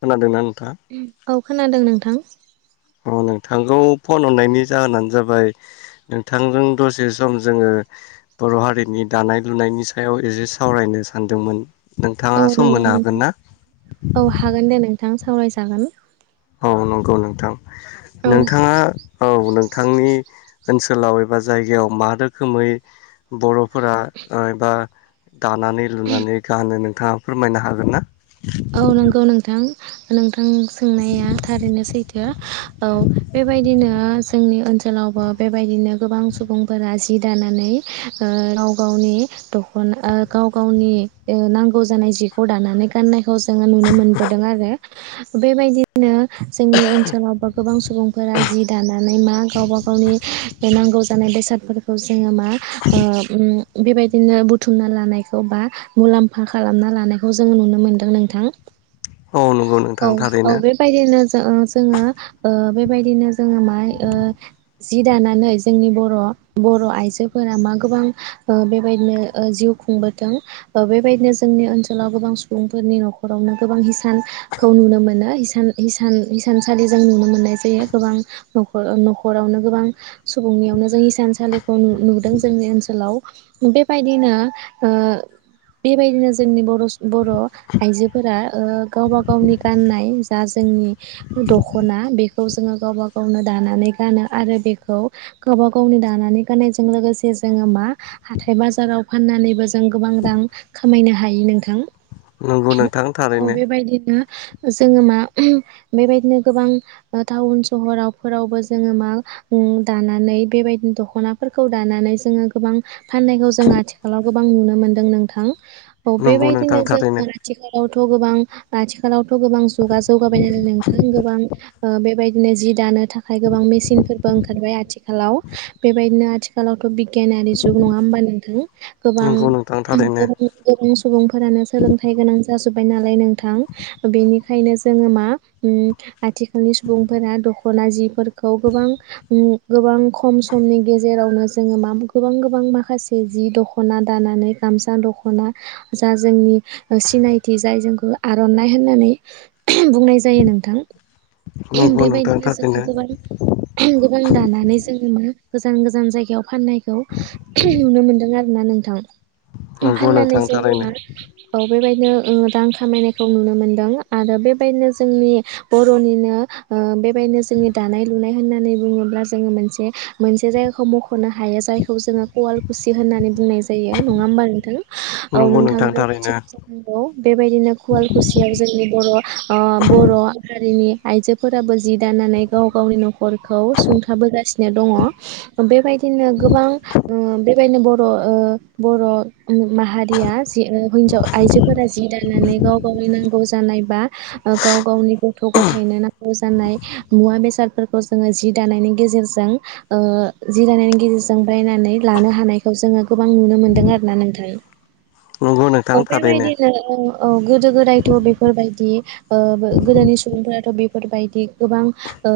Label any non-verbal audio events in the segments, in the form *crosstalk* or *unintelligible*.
खोनादोंना नों औ खोनादों नोंथां अ नोंथांखौ फन हरनायनि जाहोनानो जाबाय नोंथांजों दसे सम जोङो बर' हारिनि दानाय लुनायनि सायाव एसे सावरायनो सानदोंमोन नोंथाङा औ सम नंगौ होनो हागोन नोंथां ना? औ हागोन दे नोंथां सावरायजागोन। औ नंगौ नोंथां औ नोंथाङा औ नों नोंथांनि ओनसोलाव एबा जायगायाव मा रोखोमै बर'फोरा ओ बा दानानै लुनानै गानो नोंथाङा फोरमायनो हागोन ना? औ नंगौ नोंथां नोंथां सोंनाया थारैनो सैथो औ बेबायदिनो जोंनि ओनसोलावबो बेबायदिनो गोबां सुबुंफोरा सि दानानै ओ गाव गावनि द'खना ओ गाव गावनि ओ नांगौ जानाय जिखौ दानानै गाननायखौ जोङो नुनो मोनदों आरो बेबायदिनो जोंनि ओनसोलावबो गोबां सुबुंफोरा जि दानानै मा गावबा गावनि नांगौ दानाय बेसादफोरखौ जोङो मा ओ उम बेबायदिनो बुथुमना लानायखौ बा मुलाम्फा खालामना लानायखौ जों नुनो मोन्दों नोंथां औ नंगौ औ नोंथां औ थारैनो बेबायदिनो ओ जोङो ओ बेबायदिनो जोङो माइ ओ जि दानानै जोंनि बर' बर' आइजोफोरा मा गोबां ओ बेबायदिनो ओ जिउ खुंबोदों ओ बेबायदिनो जोंनि ओनसोलाव गोबां सुबुंफोर फोरनि न'खरावनो गोबां हिसानखौ नुनो मोनो हिसान हिसान हिसानसालि जों नुनो मोननाय जायो। बे गोबां नख'रावनो गोबां सुबुंनियावनो जों हिसान सानसालि खौ नु नुदों जोंनि ओनसोलाव बेबायदिनो ओ बेबायदिनो जोंनि बर'सु बर' आइजोफोरा ओ गावबा गावनि गाननाय जा जोंनि दख'ना बेखौ जोङो गावबा गावनो दानानै गानो आरो बेखौ गावबा गावनि दानानै गाननायजों लोगोसे जोङो मा हाथाय बाजाराव फाननानैबो जों गोबां रां खामायनो हायो नोंथां। नंगौ नोंथां औ थारैनो बेबायदिनो जोङो मा बेबायदिनो गोबां टाउन सहराव फोरावबो जोङो मा उम दानानै बेबायदिनो दख'नाफोरखौ दानानै जोङो गोबां फाननायखौ जों आथिखालाव गोबां नुनो मोनदों नोंथां औ नंगौ नोंथां बेबायदिनो थारैनो जोङो थ' गोबां आथिखालावथ' गोबां जुगा जौगाबाय नालाय नोंथां गोबां ओ बेबायद बिदिनो जि दानो थाखाय गोबां मेसिनफोरबो ओंखारबाय आथिखालाव बेबायदिनो आथिखालावथ' बि बिगियान आरि जुग नङा हामबा नोंथां गोबां नंगौ नोंथां थारैनो *unintelligible* सुबुंफोरानो सोलों जाजोब्बाय नालाय नोंथां बेनिखायनो जोङो मा उम आथिखालनि सुबुंफोरा दख'ना जिफोरखौ गोबां उम गोबां खम समनि गेजेरावनो जोङो मा गोबां गोबां माखासे जि दख'ना दानानै गामसा दख'ना जा जोंनि सिनायथि जाय जोंखौ आर'नाइ होननानै बुंनाय जायो नोंथां। नंगौ नोंथां बेबायदिनो थारैनो जोङो गोबां गोबां दानानै जोङो मा गोजान गोजान जायगायाव फाननायखौ नुनो मोनदों आरो ना नोंथां। नंगौ फाननानै नोंथां जोंङो थारैनो मा। बेबायदिनो ओ रां खामायनायखौ नुनो मोन्दों आरो बेबायदिनो जोंनि बर'निनो ओ बेबायदिनो जोङो दानाय लुनाय होननानै बुङोब्ला जोङो मोनसे मोनसे जायगाखौ मख'नो हायो जायखौ जोङो कवालकुसि होननानै बुंनाय जायो नङा होमबा नोंथां? औ नंगौ नोंथाङा नोंथां थारैनो *unintelligible* जानांगौ बेबायदिनो कुवालकुसियाव जोंनि बर' ओ बर' हारिनि आइजोफोराबो जि दानानै गाव गावनि न'ख खरखौ सुंथाबोगासिनो दङ बेबायदिनो गोबां ओ बेबायदिनो बर' ओ बर' माहारिया जि ओ होन्जाव आइजोफोरा जि दानानै गाव गावनि नांगौ जानाय बा ओ गाव गावनि गथ' गथायाइनो नांगौ जानाय मुवा बेसादफोरखौ जोङो जि दानायनि गेजेरजों ओ जि दानायनि गेजेरजों बायनानै लानो हानायखौ जोङो गोबां नुनो मोनदों आरोना नोंथां। *unintelligible* औ बेबायदिनो औ ओ गोदो गोदायथ' बेफोरबायदि ओ बो गोदोनि सुबुंफोराथ' बे फोर बायदि गोबां ओ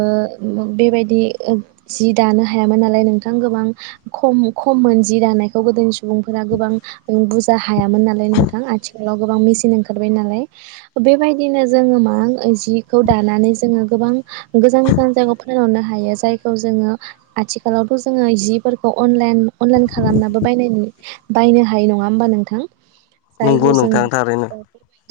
बेबायदि जि दानो हायामोन नालाय नोंथां गोबां बां खम खम मोन जि दानायखौ गोदोनि सुबुंफोरा गोबां बुरजा हायामोन नालाय नों आथिखालाव गोबां मेचन ओंखारबाय नालाय बेबायदिनो जोङो मा ओ जिखौ दानानै जोङो गोबां गोजान गोजान जायगायाव फानहरनो हायो जायखौ जोङो आथिखालावथ' जोङो जिफोरखौ आनलाइन अनलाइन खालामनाबो बायनाय नु बायनो हायो नङा होमबा नोंथां? नोंगौ नोंथां थारै। ओ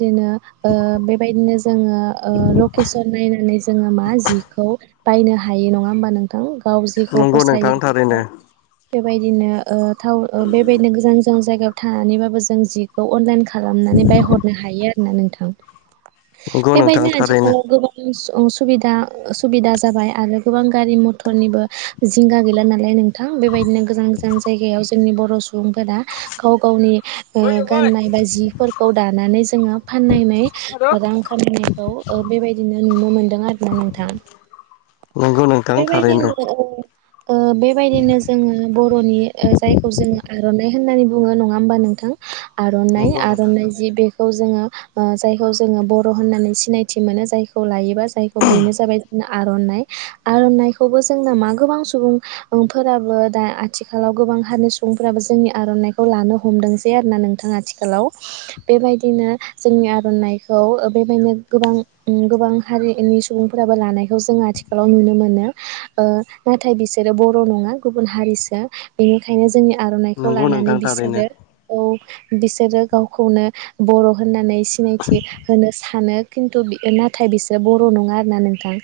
बेबायदिनो ओ बेबायदिनो जोङो ओ लकेसन नायनानै जोङो मा जिखौ बायनो हायो नङा होमबा नोंथां गाव जेखौ नंगौ नोंथां फसायो थारैनो बेखौ बेबायदिनो ओ टाउन बेबायदिनो गोजान गोजान जायगायाव थानानैबाबो जों जिखौ अनलाइन खालामनानै बायहरनो हायो आरोना नोंथां नंगौ नोंथां बेबायदिनो थारैनो आथिखालाव गोबां *unintelligible* सुबिदा सुबिदा जाबाय आरो गोबां गारि मथरनिबो जिंगा गैला नालाय नों थां बेबायदिनो गोजान गोजान जायगायाव जोंनि बर' सुबुंफोरा गाव गावनि ओ गाननाय बा जिफोरखौ दानानै जोङो फाननायनै रां खामायनायखौ ओ बेबायदिनो नुनो मोन्दों आरोना नोंथां। नंगौ नोंथां थारैनो बेबायदिनो ओ ओ बेबायदिनो जोङो बर'नि ओ जायखौ जोङो आर'नाइ होननानै बुङो नङा होमबा नोंथां आर'नाइ नंगौ नोंथां आर'नाइ जि थारैनो बेखौ जोङो ओ जायखौ जोङो बर' होननानै सिनायथि मोनो जायखौ लायोबा जायखौ बेनो जाबाय जोंना आर'नाइ आर'नाइखौबो जोंना मा गोबां सुबुंफोराबो दा आथिखालाव गो बां हारिनि सुबुंफ्राबो जोंनि आर'नाइखौ लानो हमदोंसै आरोना नों थां आथिखालाव बेबायदिनो जोंनि आर'नाइखौ बेबायदिनो गोबां गोबां हारिनि सुबुंफोराबो लानायखौ जोंङो आथिखालाव नुनो मोनो ओ नाथाय बिसोरो बर' नङा गुबुन हारिसो बेनिखायनो जोंनि आर'नाइखौ नंगौ लानानै नोंथां थारैनो बिसोरो औ बिसोरो गावखौनो बर' होननानै सिनायथि होनो सानो। खिन्थु नाथाय बिसोर बर' नङा आरोना नोंथां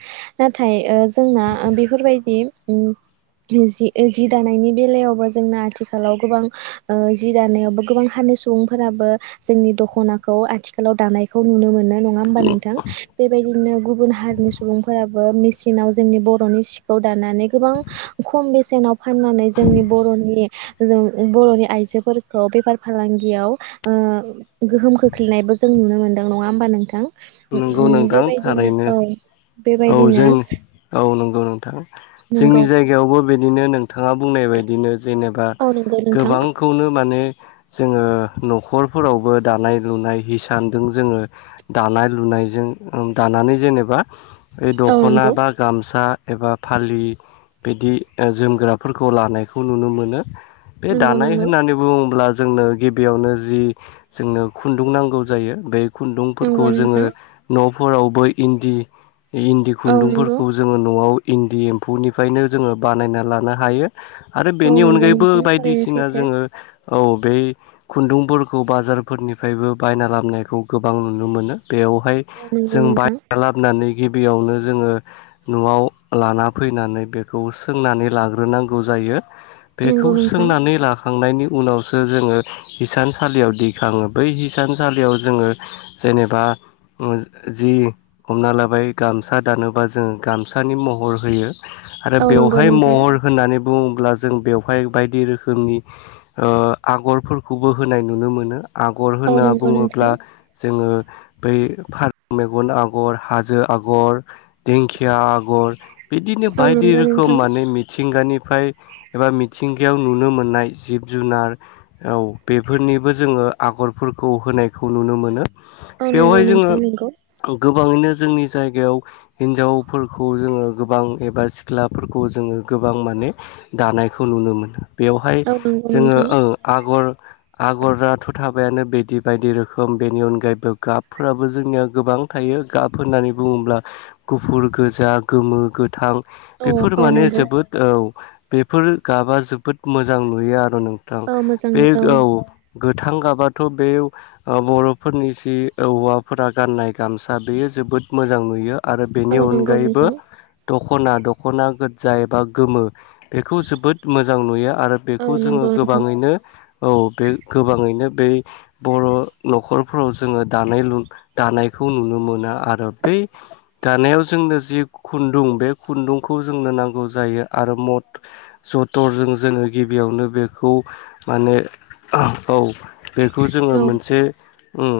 नाथाय ओ जोंना बेफोरबायदि उम जि जि दानायनि बेलायावबो जोंना आथिखालाव गोबां ओ जि दानायावबो गोबां हानि सुबुंफोराबो जोंनि दख'नाखौ आथिखालाव दानायखौ नुनो मोनो। नङा होमबा नोंथां बेबायदिनो गुबुन हारिनि सुबुंफोरा बो मिसिनाव जोंनि बर'नि सिखौ दानानै गोबां खमबेसेनाव फाननानै जोंनि बर'नि बर'नि आइजोफोरखौ बेफार फालांगियाव ओ गोहोम खोख्लैनायबो जों नुनो मोन्दों नङा होमबा नोंथां। नंगौ उम नोंथां बेबायदिनो थारैनो औ। औ बेबायदिनो जों औ नंगौ नोंथां जोंनि नोंगौ जायगायावबो बायदिनो नोंथाङा बुंनाय बायदिनो जेनेबा औ नंगौ नोंथां गोबांखौनो माने जोङो न'खरफोरावबो दानाय लुनाय हिसानदों जोङो दानाय लुनाय जों दानानै जेनेबा ओइ औ दख'ना नंगौ बा गामसा एबा फालि बिदि ओ जोमग्राफोरखौ लानायखौ नुनो मोनो। बे नंगौ दानाय नंगौ होननानै बुङोब्ला जोंनो गिबियावनो जि जोंनो खुन्दुं नांगौ जायो बे खुन्दुंफोरखौ नंगौ जोङो नोंथां न'फोरावबो इन्दि इन्दि औ नंगौ खुन्दुंफोरखौ जोङो न'आव इन्दि एम्फौनिफायनो जोङो बानायना लानो हायो। आरो औ बेनि नंगौ अनगायैबो नोंथां थारैनो बायदिसिना सैथो जोङो औ बे खुन्दुंफोरखौ बाजारफोरनिफ्रायबो बायना लाबनायखौ गोबां नुनो मोनो। बेवहाय औ नंगौ जों नोंथां बायना लाबोनानै गिबियावनो जोङो न'आव लाना फैनानै बेखौ सोंनानै लाग्रोनांगौ जायो। बेखौ नंगौ नोंथां सोंनानै ला खांनायनि उनावसो जोङो हिसानसालियाव दैखाङो बै हिसानसालियाव जोङो जेनेबा जि हमना लाबाय गामसा दानोबा जोंङो गामसानि महर होयो आरो औ नंगौ बेवहाय नोंथां महर होनानै बुङोब्ला जों बेवहाय बायदि रोखोमनि ओ आगरफोरखौबो होनाय नुनो मोनो। आगर औ होनना नंगौ नोंथां बुङोब्ला जोङो बै फारौ मेगन आगर हाजो आगर दिंखिया आगर बिदिनो औ बायदि नंगौ नोंथां रोखोम माने मि थिंगानिफ्राय एबा मिथिंगायाव नुनो मोननाय जिब जुनार औ बेफोरनि बो जोङो आगरफोरखौ होनायखौ नुनो मोनो। औ नंगौ बेवहाय नोंसै जोङो नंगौ। गोबाङैनो जोंनि जायगायाव हिनजावफोरखौ जोङो गोबां एबा सिख्लाफोरखौ जोङो गोबां माने दानायखौ नुनो मोनो। बेवहाय औ नंगौ नोंथां जोङोओ आगर आगराथ'था बायानो बिदि बायदि रोखोम बेनि अनगायैबो गाबफोराबो जोंनियाव गोबां थायो गाब होननानै बुङोब्ला गुफुर गोजा गोमो गोथां। औ बेफोर औ माने नंगौ जोबोद औ बेफोर गाबा जोबोद मोजां नुयो आ औ नोंथां औ बे मोजाङै औ गोथां गाबाथ' बे बरफोरनि जि हौवाफोरा गाननाय गामसा बेयो जोबोद मोजां नुयो आरो औ बेनि नंगौ अनगायैबो नोंथां दख खना दखना गोजा एबा गोमो बेखौ जोबोद मोजां नुयो आरो औ बेखौ जोङो नंगौ नोंथां गोबाङैनो औ बे गोबाङैनो बे बर' नखरफ्राव जोङो दानाय लु दानाय खौ नुनो मोना आरो बै दानायाव जोंनो जि खुन्दुं बे खुन्दुंखौ जोंनो नांगौ जायो आरो मद जथरजों जोङो गिबियावनो बेखौ माने औ बेखौ जोङो औ मोनसे ओम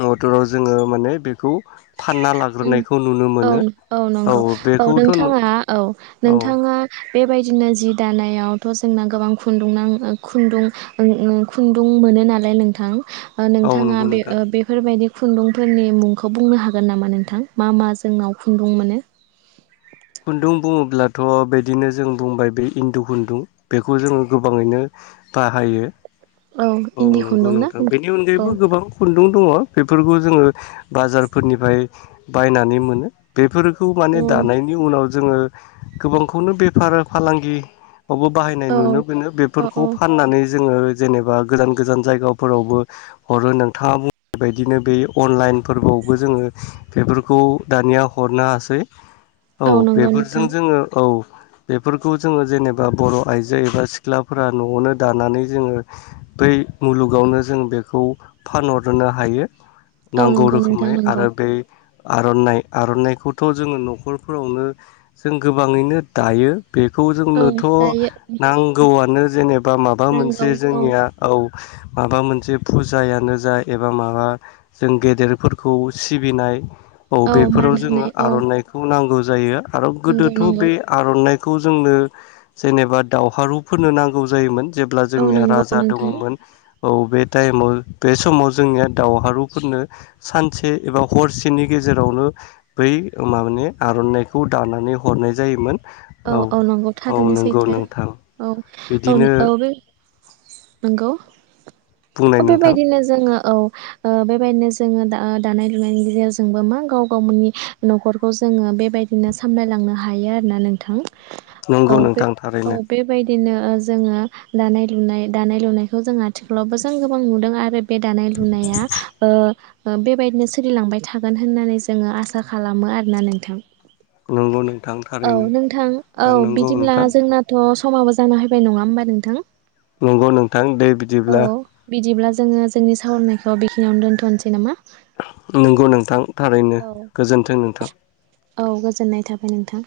मटराव जोङो माने बेखौ फानना लाग्रोनायखौ नुनो औ मोनो। औ नंगौ औ नोंथाङा औ औ नोंथाङा बेबायदिनो जि दानायावथ जोंना गोबां खुन्दुंना खुन्दुं खुन्दुं मोनो मोनो नालाय नोंथां औ नोंथाङा नंगौ बे नोंथां बेफोरबायदि खुन्दुंफोरनि मुंखौ बुंनो हागोन नामा नों थां मा मा जोंनाव खुन्दुं मोनो खुन्दुं बुङोब्लाथ बिदिनो जों बुंबाय बे इन्दु खुन्दुं बेखौ जोङो गोबाङैनो बाहायो औ इन्दि नंगौ खुन्दुं ना नोंथां बेनि औ अनगायैबो गोबां खुन्दुं दङ बेफोरखौ जोङो बाजारफोरनिफ्राय बायनानै मोनो बेफोरखौ माने औ दानाय जोङो गोबांखौनो बेफार फालांगि वबो बाहायनाय औ नुनो मोनो बेफोरखौ औ फाननानै जोङो जेनेबा गोजान गोजान जायगाफोरावबो हरो नोंथाङा बुंनाय बायदिनो बे अनलाइन फोरबो बो जोङो बेफोरखौ दानिया हरनो हासै औ नंगौ बेफोरजों नोंथां जोङो औ बेफोरखौ जोङो जेनेबा बर आइजो एबा सिख्लाफोरा न'आवनो दानानै जोङो बै मुलुगावनो जों बेखौ फानहरनो हायो औ नांगौ नंगौ नोंथां रोखोमै नंगौ आरो बे आरनाइ आरनाइखौथ जोङो नखरफोरावनो जों गोबाङैनो दायो बेखौ औ जोंनोथ दायो नांगौआनो जेनेबा माबा नांगौ मोनसे औ जोंनिया औ माबा मोनसे फुजायानो जा एबा माबा जों गेदेरफोरखौ सिबिनाय औ मान बेफोराव जोङो होनाय औ आरनाइखौ नांगौ जायो आरो नंगौ गोदोथ नंगौ बे आरनाइ खौ जोंनो जेनेबा दावहारुफोरनो नांगौ जायोमोन जेब्ला औ जोंनिया नंगौ राजा नोंथां दङमोन औ बे टाइमाव बे समाव जोंनिया दावहारुफोरनो सानसे एबा हरसेनि गेजेराव जेरावनो बै माबे आरनाइखौ दानानै हरनाय जायोमोन औ औ नंगौ औ थारैनो नंगौ सैथो नोंथां औ औ बिदिनो औ बे नंगौ बुंनाय नोंथां बेबायदिनो जोङो औ बेबायदिनो जोङो दा दानाय लुनायनि गेजेरजोंबो मा गाव गावनि नखरखौ जों जोङो बेबायदिनो सामलायलांनो हायो आरोना नों औ नंगौ बे नोंथां औ थारैनो बेेबायाय बिदिनो जोङो दानाय लुनाय दानाय लुनायखौ जों आथिखालावबो जों गोबां नुदों आरो बे दानाय लुनाया ओ बेबायदिनो सोलिलांबाय थागोन होननानै जोङो आसा खालामो आरोना नोंथां नंगौ नों औ नोंथां औ बिदिब्ला नोंथां जोंनाथ समाबो जाना फैबाय नङा होमबा नोंथां नंगौ नोंथां दै औ बिदिब्ला बिदिब्ला जोङो जोंनि सावरायनायखौ बेखिनियावनो दोनथनोसै नामा नंगौ नोंथां थारैनो गोजोन्थों नोंथां औ गोजोननाय थाबाय नोंथां